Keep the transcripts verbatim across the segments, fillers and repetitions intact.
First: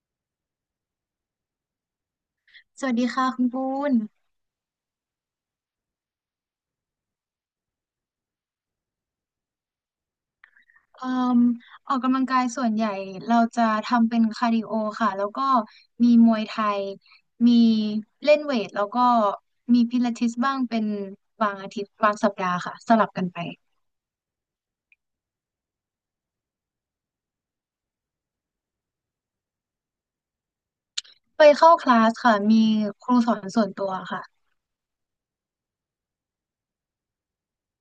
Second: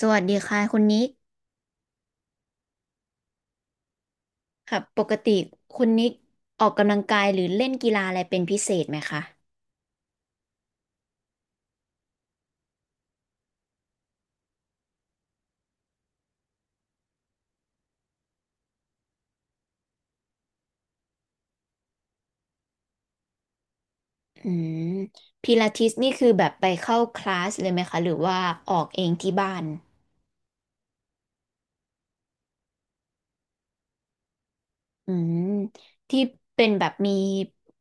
สวัสดีค่ะคุณนิกสวัสดีค่ะคุณปูนค่ะปกติคุณนิกออกกำลังกายหรือเล่นกีฬาอะไรเป็นพิเศษไหมคะเอ่มออกกำลังกายส่วนใหญ่เราจะทำเป็นคาร์ดิโอค่ะแล้วก็มีมวยไทยมีเล่นเวทแล้วก็มีพิลาทิสบ้างเป็นบางอาทิตย์บางสัปดาห์ค่ะสลับกันไปอืมพิลาทิสนี่คือแบบไปเข้าคลาสเลยไหมคะหรือว่าออกเองที่บ้านไปเข้าคลาสค่ะมีครูสอนส่วนตัวค่ะอืมที่เป็นแบบมี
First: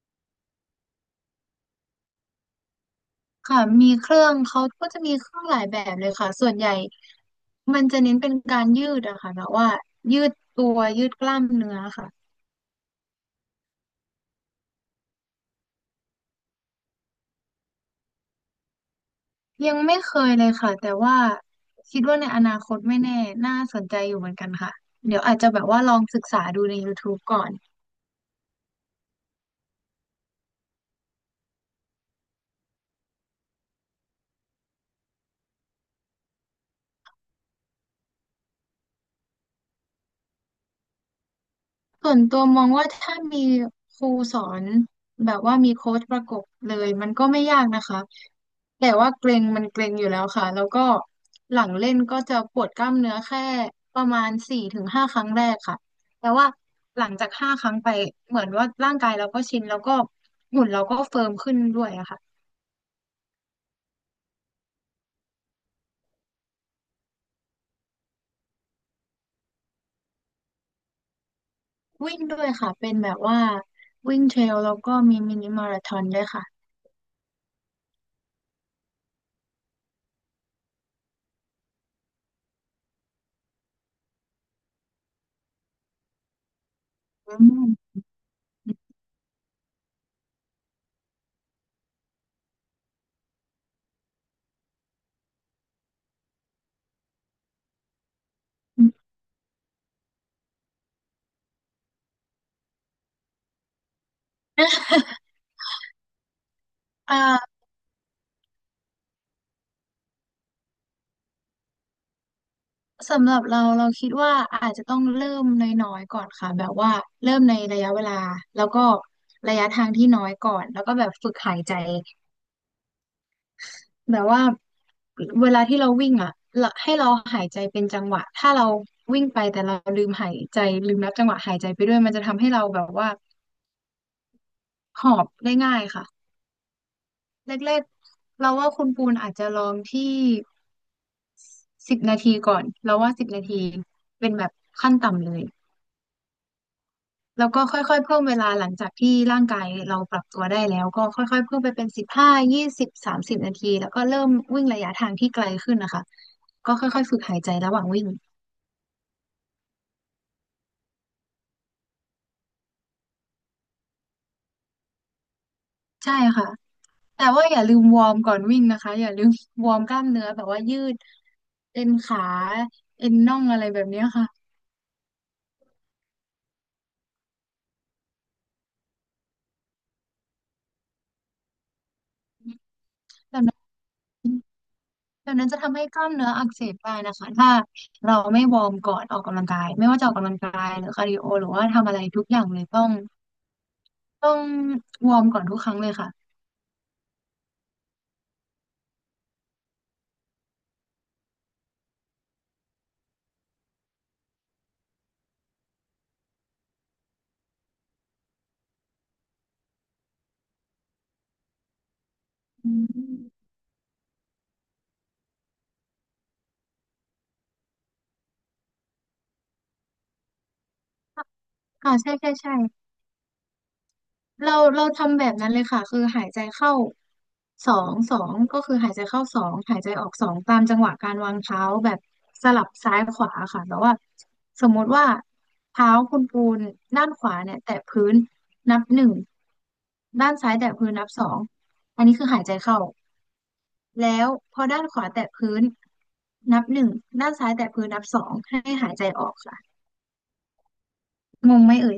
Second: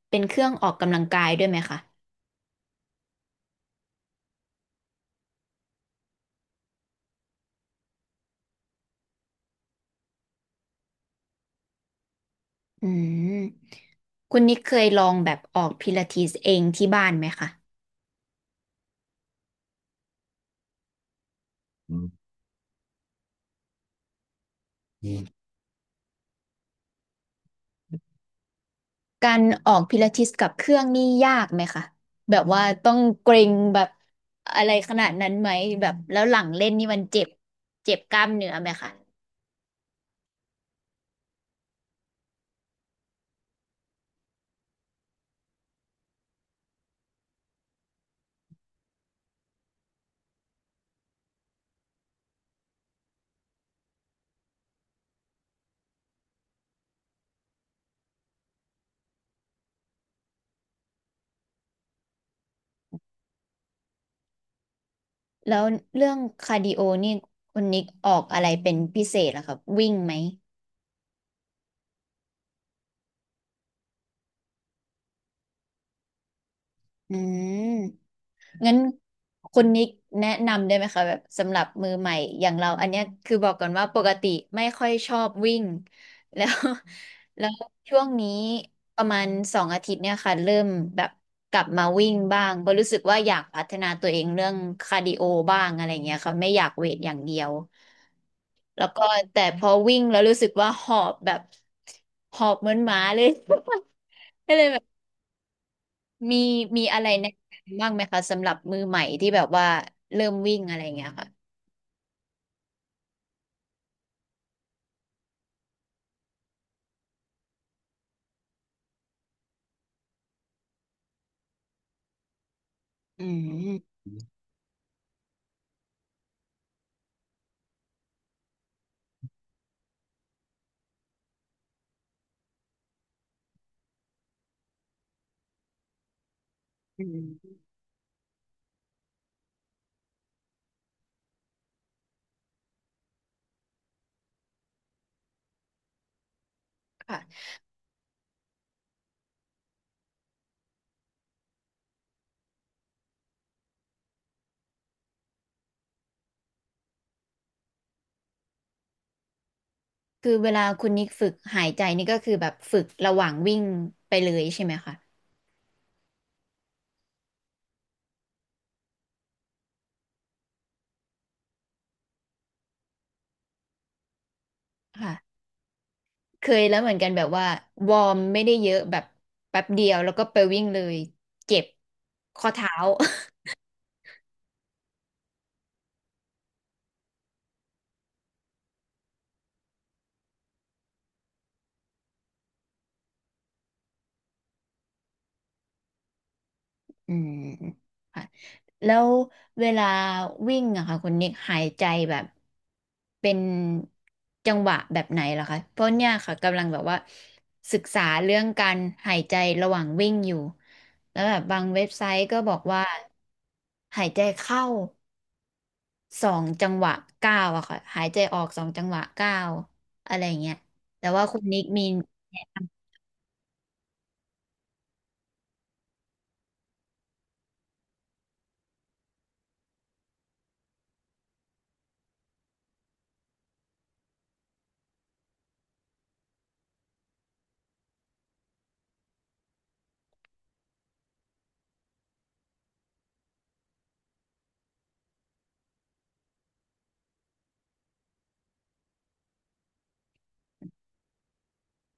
เป็นเครื่องออกกำลังกายด้วยไหมคะค่ะมีเครื่องเขาก็จะมีเครื่องหลายแบบเลยค่ะส่วนใหญ่มันจะเน้นเป็นการยืดอะค่ะแบบว่ายืดตัวยืดกล้ามเนื้อค่ะ อืมคุณนิกเคยลองแบบออกพิลาทิสเองที่บ้านไหมคะยังไม่เคยเลยค่ะแต่ว่าอืคิดว่าม ในอนาคตไม่แน่น่าสนใจอยู่เหมือนกันค่ะเดี๋ยวอาจจะแบบว่าลองศึกษาดูใน YouTube ก่อนการออกพิลาทิสกับเครื่องนี่ยากไหมคะแบบว่าต้องเกร็งแบบอะไรขนาดนั้นไหมแบบแล้วหลังเล่นนี่มันเจ็บเจ็บกล้ามเนื้อไหมคะส่วนตัวมองว่าถ้ามีครูสอนแบบว่ามีโค้ชประกบเลยมันก็ไม่ยากนะคะแต่ว่าเกร็งมันเกร็งอยู่แล้วค่ะแล้วก็หลังเล่นก็จะปวดกล้ามเนื้อแค่ประมาณสี่ถึงห้าครั้งแรกค่ะแต่ว่าหลังจากห้าครั้งไปเหมือนว่าร่างกายเราก็ชินแล้วก็หุ่นเราก็เฟิร์มขึ้นด้วยอะค่ะ แล้วเรื่องคาร์ดิโอนี่คุณนิกออกอะไรเป็นพิเศษเหรอครับวิ่งไหมวิ่งด้วยค่ะเป็นแบบว่าวิ่งเทรลแล้วก็มีมินิมาราธอนด้วยค่ะอืม งั้นคุณนิกแนะนำได้ไหมคะแบบสำหรับมือใหม่อย่างเราอันเนี้ยคือบอกก่อนว่าปกติไม่ค่อยชอบวิ่ง แล้ว อื แล้วม ช่วงนี้ประมาณสองอาทิตย์เนี่ยค่ะเริ่มแบบกลับมาวิ่งบ้างเพราะรู้สึกว่าอยากพัฒนาตัวเองเรื่องคาร์ดิโอบ้างอะไรเงี้ยค่ะไม่อยากเวทอย่างเดียว อืแล้วม ก็แต่พอวิ่งแล้วรู้สึกว่าหอบแบบหอบเหมือนหมาเลย ก็เลยแบ มีมีอะไรอ่าแนะนำบ้างไหมคะสำหรับมือใหม่ที่แบบว่าเริ่มวิ่งอะไรเงี้ยค่ะสำหรับเราเราคิดว่าอาจจะต้องเริ่มน้อยๆก่อนค่ะแบบว่าเริ่มในระยะเวลาแล้วก็ระยะทางที่น้อยก่อนแล้วก็แบบฝึกหายใจอืมแบบว่าเวลาที่เราวิ่งอ่ะเราให้เราหายใจเป็นจังหวะถ้าเราวิ่งไปแต่เราลืมหายใจลืมนับจังหวะหายใจไปด้วยมันจะทำให้เราแบบว่าหอบได้ง่ายค่ะ อืมแรกๆเราว่าคุณปูนอาจจะลองที่สิบนาทีก่อน เราว่าสิบนาทีเป็นแบบขั้นต่ำเลยค่ะแล้วก็ค่อยๆเพิ่มเวลาหลังจากที่ร่างกายเราปรับตัวได้แล้วก็ค่อยๆเพิ่มไปเป็นสิบห้ายี่สิบสามสิบนาทีแล้วก็เริ่มวิ่งระยะทางที่ไกลขึ้นนะคะคือเวลาคุณนิกฝึกหายใจนี่ก็คือแบบฝึกระหว่างวิ่งไปเลยใช่ไหมคะใช่ค่ะแต่ว่าอย่าลืมวอร์มก่อนวิ่งนะคะอย่าลืม วอร์มกล้ามเนื้อแบบว่ายืดเอ็นขาเอ็นน่องอะไรแบบเนี้ยค่ะค่ะเคยแล้วเหมือนกันแบบว่าวอร์มไม่ได้เยอะแบบแป๊บเดียวแล้วก็ไปวิ่งเลยเจ็บข้อเท้า แบบนั้น ดังนั้นจะทำให้กล้ามเนื้ออักเสบได้นะคะถ้าเราไม่วอร์มก่อนออกกำลังกายไม่ว่าจะออกกำลังกายหรือคาร์ดิโอหรือว่าทำอะไรทุกอย่างเลยต้องต้องวอร์มก่อนทุกครั้งเลยค่ะอืมค่ะแล้วเวลาวิ่งอะค่ะคุณนิกหายใจแบบเป็นจังหวะแบบไหนเหรอคะเพราะเนี่ยค่ะกำลังแบบว่าศึกษาเรื่องการหายใจระหว่างวิ่งอยู่แล้วแบบบางเว็บไซต์ก็บอกอืว่ามหายใจเข้าสองจังหวะเก้าวอะค่ะหายใจออกสองจังหวะเก้าวอะไรเงี้ยแต่ว่าคุณนิกมีค่ะใช่ใช่แนะใช่ นเราเราทำแบบนั้นเลยค่ะคือหายใจเข้าสองสองก็คือหายใจเข้าสองหายใจออกสองตามจังหวะการวางเท้าแบบสลับซ้ายขวาค่ะแต่ว่าสมมุติว่าเท้าคุณปูนด้านขวาเนี่ยแตะพื้นนับหนึ่งด้านซ้ายแตะพื้นนับสองอันนี้คือหายใจเข้าแล้วพอด้านขวาแตะพื้นนับหนึ่งด้านซ้ายแตะพื้นนับสองให้หายใจออกค่ะงงไหมเอ่ย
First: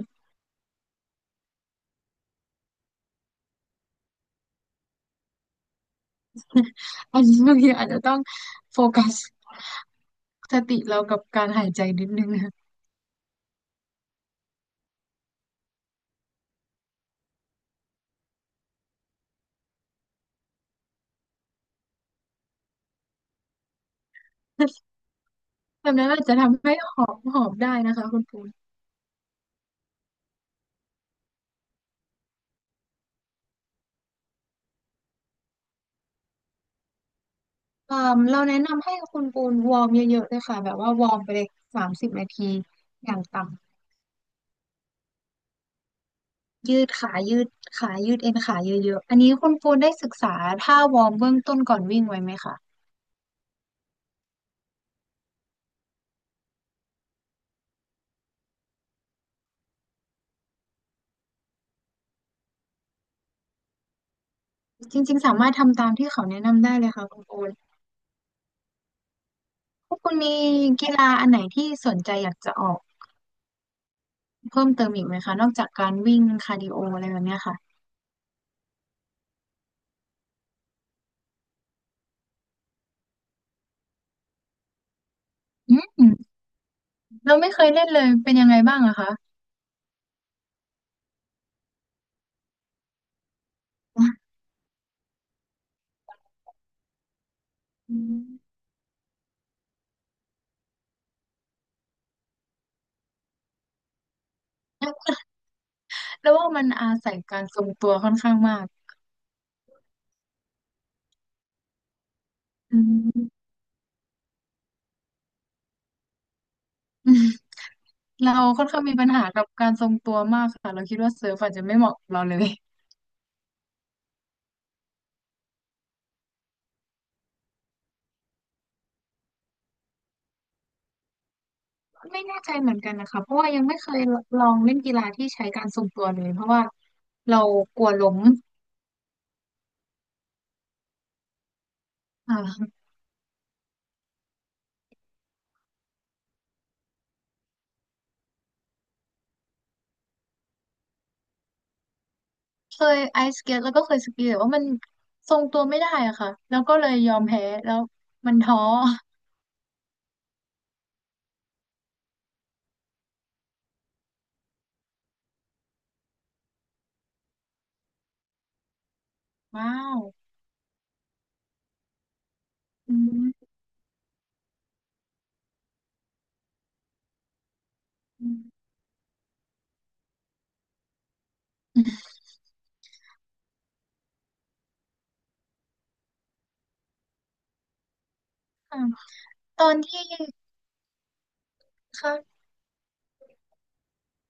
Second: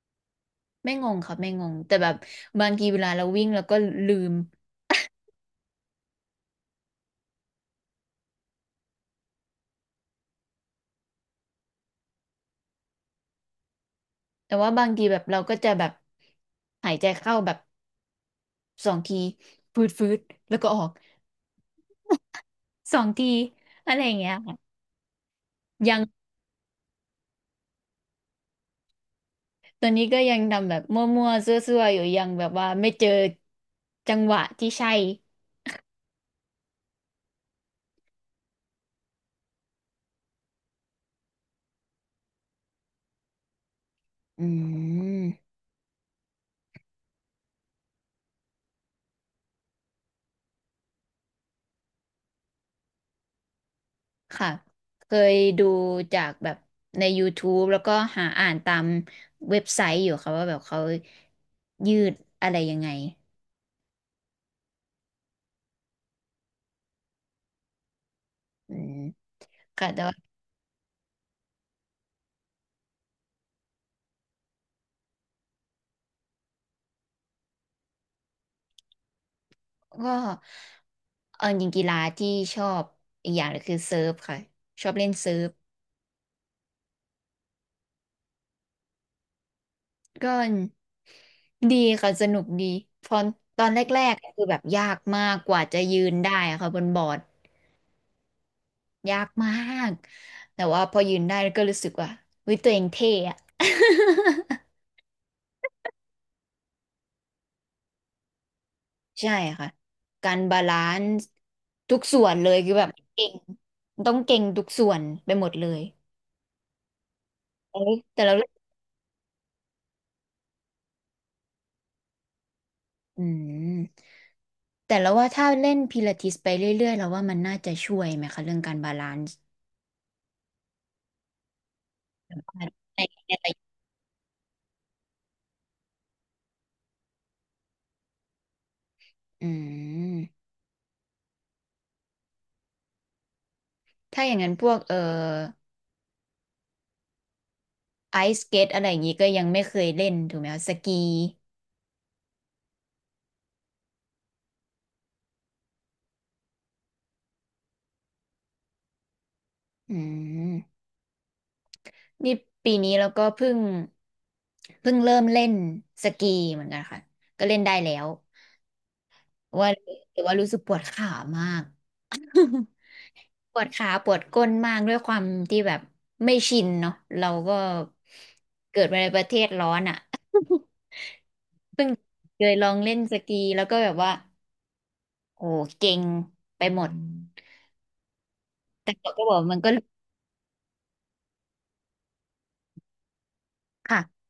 ำไม่งงค่ะไม่งงแต่แบบบางทีเวลาเราวิ่งเราก็ลืม อันนี้ บางทีอาจจะต้องโฟกัส สติเรากับการหายใจนิดนึงนะ แต่ว่าบางทีแบบเราก็จะแบบหายใจเข้าแบบสองทีฟืดฟืดแล้วก็ออกสองทีอะไรอย่างเงี้ยค่ะ แบบยังนั้นอาจจะทำให้หอบหอบได้นะคะคุณปูนตอนนี้ก็ยังทำแบบมั่วๆซั่วๆอยู่ยังแบบว่าไม่เจอจังหวะที่ใช่เอ่มเราแนะนำให้คุณปูนวอร์มเยอะๆเลยค่ะแบบว่าวอร์มไปเลยสามสิบนาทีอย่างต่ำ อืมยืดขายืดขายืดเอ็นขาเยอะๆอันนี้คุณปูนได้ศึกษาท่าวอร์มเบื้องต้นก่อนวิ่งไว้ไหมคะ ค่ะเคยดูจากแบบใน ยูทูบ แล้วก็หาอ่านตามเว็บไซต์อยู่ค่ะว่าแบบเขายืดอะไรยังไงจริงๆสามารถทำตามที่เขาแนะนำได้เลยค่ะคุณปูนอืมค่ะพวกแต่ คุณมีกีฬาอันไหนที่สนใจอยากจะออกเพิ่มเติมอีกไหมคะนอกจากการวิ่งคาร์ดิโออะไรแบบเนี้ยค่ะก็เออจริงกีฬาที่ชอบอีกอย่างหนึ่งคือเซิร์ฟค่ะชอบเล่นเซิร์ฟอืม เราไม่เคยเล่นเลยเป็นยังไงบ้างอะคะก็ดีค่ะสนุกดีพอตอนแรกๆคือแบบยากมากกว่าจะยืนได้อะค่ะบนบอร์ดอืม ยากมากแต่ว่าพอยืนได้ก็รู้สึกว่าเฮ้ยตัวเองเท่อะ แล้วว่ามันอาศัยการทรงตัวค่อนข้างมากใช่ค่ะการบาลานซ์ทุกส่วนเลยคืออืแบบเก่งมต้องเก่งทุกส่วนไปหมดเลยอืมเอ้ยแต่เราละ ค่อนข้างมีปัญหากับการทรงตัวมากค่ะเราคิดว่าเซิร์ฟอาจจะไม่เหมาะกับเราเลยอืมแต่แล้วว่าถ้าเล่นพิลาทิสไปเรื่อยๆแล้วว่ามันน่าจะช่วยไหมคะเรื่องการบาลานซ์ไม่แน่ใจเหมือนกันในในนะคะระเพราะว่ายังยะไม่เคยลองเล่นกีฬาที่ใช้การทรงตัวเลยเพราะว่าเรากลัวล้มอืมอ่าถ้าอย่างนั้นพวกเอ่อไอสเกตอะไรอย่างนี้ก็ยังไม่เคยเล่นถูกไหมคะสกีเคยไอสเก็ตแล้วก็เคยสกีแต่ว่ามันทรงตัวไม่ได้อะค่ะแล้วก็เลยยอมแพ้แล้วมันท้ออืมนี่ปีนี้เราก็เพิ่งเพิ่งเริ่มเล่นสกีเหมือนกันค่ะก็เล่นได้แล้วว้าว่าวแต่ว่ารู้สึกปวดขามาก อืม ปวดขาปวดก้นมากด้วยความที่แบบไม่ชินเนาะเราก็อมเกิดมาในประเทศร้อนอ่ะ เพิ่งเคยลองเล่นสกีแล้วก็แบบว่าโอ้เก่งไปหมดค่ะแต่เราก็บอกมันตอก็นที่ ค่ะค่ะ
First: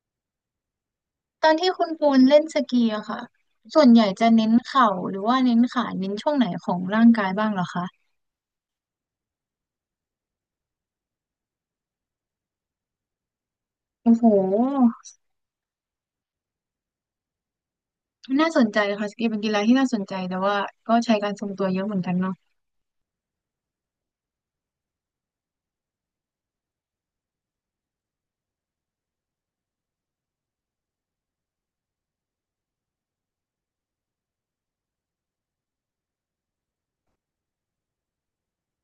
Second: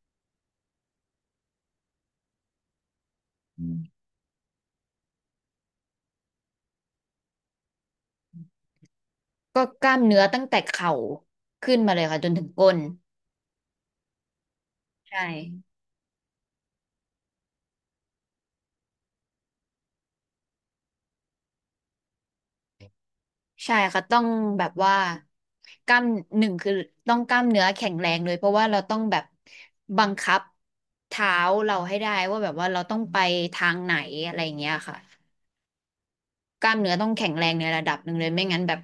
ตอนที่คุณปูนเล่นสกีอะค่ะส่วนใหญ่จะเน้นเข่าหรือว่าเน้นขาเน้นช่วงไหนของร่างกายบ้างเหรอคะก็กล้ามเนื้อตั้งแต่เข่าขึ้นมาเลยค่ะจนถึงก้นโอ้โหใช่ น่าสนใจค่ะสกีเป็นกีฬาที่น่าสนใจแต่ว่าก็ใช้การทรงตัวเยอะเหมือนกันเนาะใช่ค่ะต้องแบบว่ากล้ามหนึ่งคือต้องกล้ามเนื้อแข็งแรงเลยเพราะว่าเราต้องแบบบังคับเท้าเราให้ได้ว่าแบบว่าเราต้องไปทางไหนอะไรอย่างเงี้ยค่ะกล้ามเนื้อต้องแข็งแรงในระดับหนึ่งเลยไม่งั้นแบบ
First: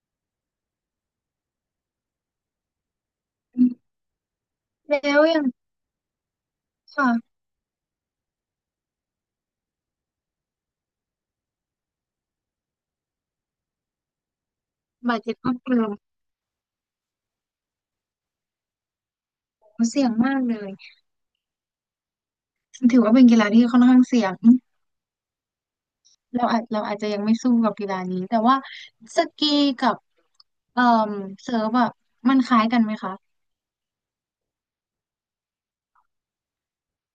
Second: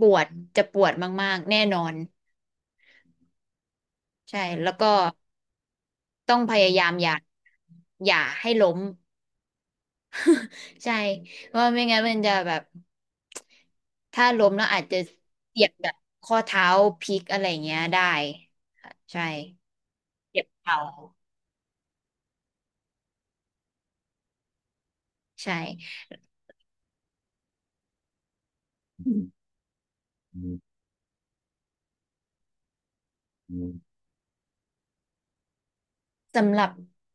ปวดจะปวดมากๆแน่นอนอืมใช่แล้วก็แล้วอย่างต้องพยายามอย่าค่ะอย่าให้ล้ม ใช่เพราะไม่งั้นมันจะแบบถ้าล้มแล้วอาจจะบาดเจ็บข้อเจ็บเสื่าแบบข้อเท้าพลิกอะไรเงี้ยได้ค่ะใช่เสี่ยงมากเจ็บเลยเข่าถือว่าเป็นกีฬาที่ค่อนข้างเสี่ยงใช่เราอาจเราอาจจะยังไม่สู้กับกีฬานี้แต่ว่าอืสมกีกับเอ่อเซิร์ฟอะมันคล้ายกันไหมคะสำหรับ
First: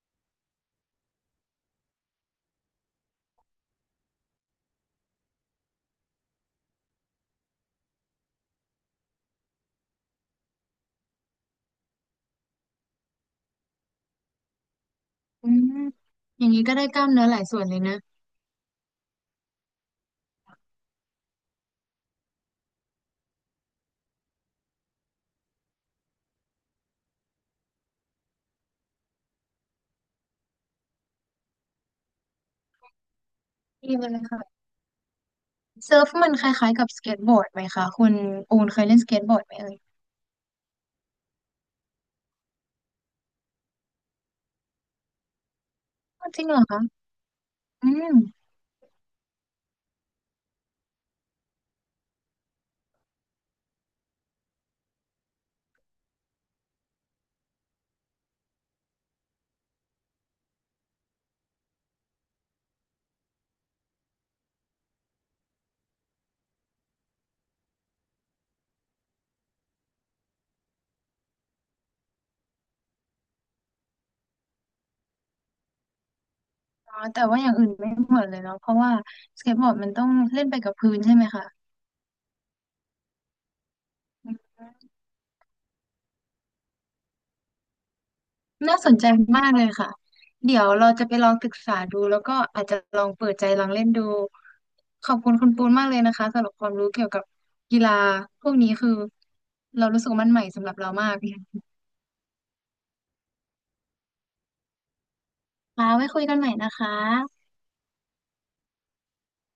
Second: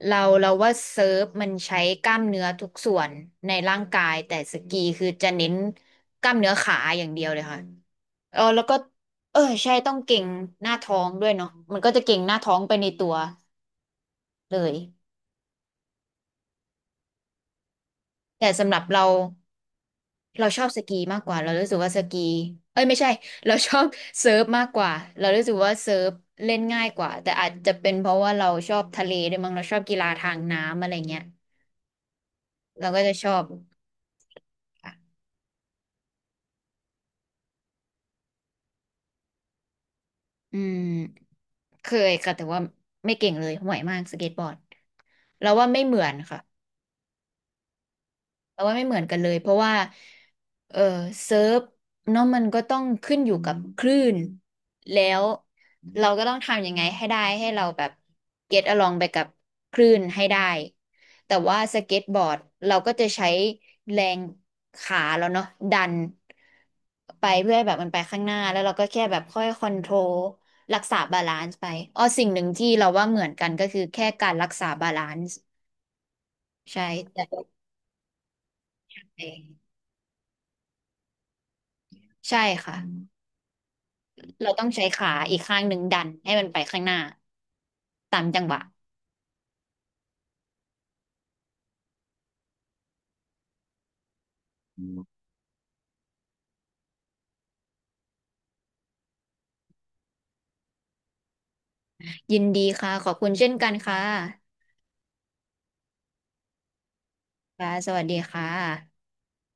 เราเราว่าเซิร์ฟมันใช้กล้ามเนื้อทุกส่วนในร่างกายแต่สกีคือจะเน้นกล้ามเนื้อขาอย่างเดียวเลยค่ะเออแล้วก็เออใช่ต้องเก่งหน้าท้องด้วยเนาะมันก็จะเก่งหน้าท้องไปในตัวเลยอืมอย่างนี้ก็ได้กล้ามเนื้อหลายส่วนเลยนะแต่สำหรับเรา เราชอบสกีมากกว่าเรารู้สึกว่าสกีเอ้ยไม่ใช่ เราชอบเซิร์ฟมากกว่าเรารู้สึกว่าเซิร์ฟเล่นง่ายกว่าแต่อาจจะเป็นเพราะว่าเราชอบทะเลด้วยมั้งเราชอบกีฬาทางน้ำอะไรเงี้ยเราก็จะชอบดีเลยค่ะ ค่ะเซิร์ฟมันคล้ายๆกับสเก็ตบอร์ดไหมคะคุณอูนเคยเล่นสเก็ตบอร์ดไหมเอ่ยอืมเคยค่ะแต่ว่าไม่เก่งเลยห่วยมากสเก็ตบอร์ดเราว่าไม่เหมือนอ้าวจค่ะ ริงเหรอคะอืมแต่ว่าไม่เหมือนกันเลยเพราะว่าเออเซิร์ฟเนาะมันก็ต้องขึ้นอยู่กับคลื่นแล้วเราก็ต้องทำยังไงให้ได้ให้เราแบบ get along ไปกับคลื่นให้ได้แต่ว่าสเก็ตบอร์ดเราก็จะใช้แรงขาเราเนาะดันไปเพื่อให้แบบมันไปข้างหน้าแล้วเราก็แค่แบบค่อยคอนโทรลรักษาบาลานซ์ไปอ๋อสิ่งหนึ่งที่เราว่าเหมือนกันก็คือแค่การรักษาบาลานซ์ใช่อ๋อแต่แต่ว่าอย่างอื่นไม่เหมือนเลยเนาะเพราะว่าสเก็ตบอร์ดมันต้องเล่นไปกับพื้นใช่ไหมคะใช่ค่ะ อืเรามต้องใช้ขาอีกข้างหนึ่งดันให้มันไปข้างหน้าตามจังหวะน่าสนใจมากเลยค่ะเดี๋ยวเราจะไปลองศึกษาดูแล้วก็อาจจะลองเปิดใจลองเล่นดูอืมขอบคุณคุณปูนมากเลยนะคะสำหรับความรู้เกี่ยวกับกีฬาพวกนี้คือเรารู้สึกว่ามันใหม่สำหรับเรามากยินดีค่ะขอบคุณเช่นกันค่ะค่ะไว้คุยกันใหม่นะคะค่ะสวัสดีค่ะ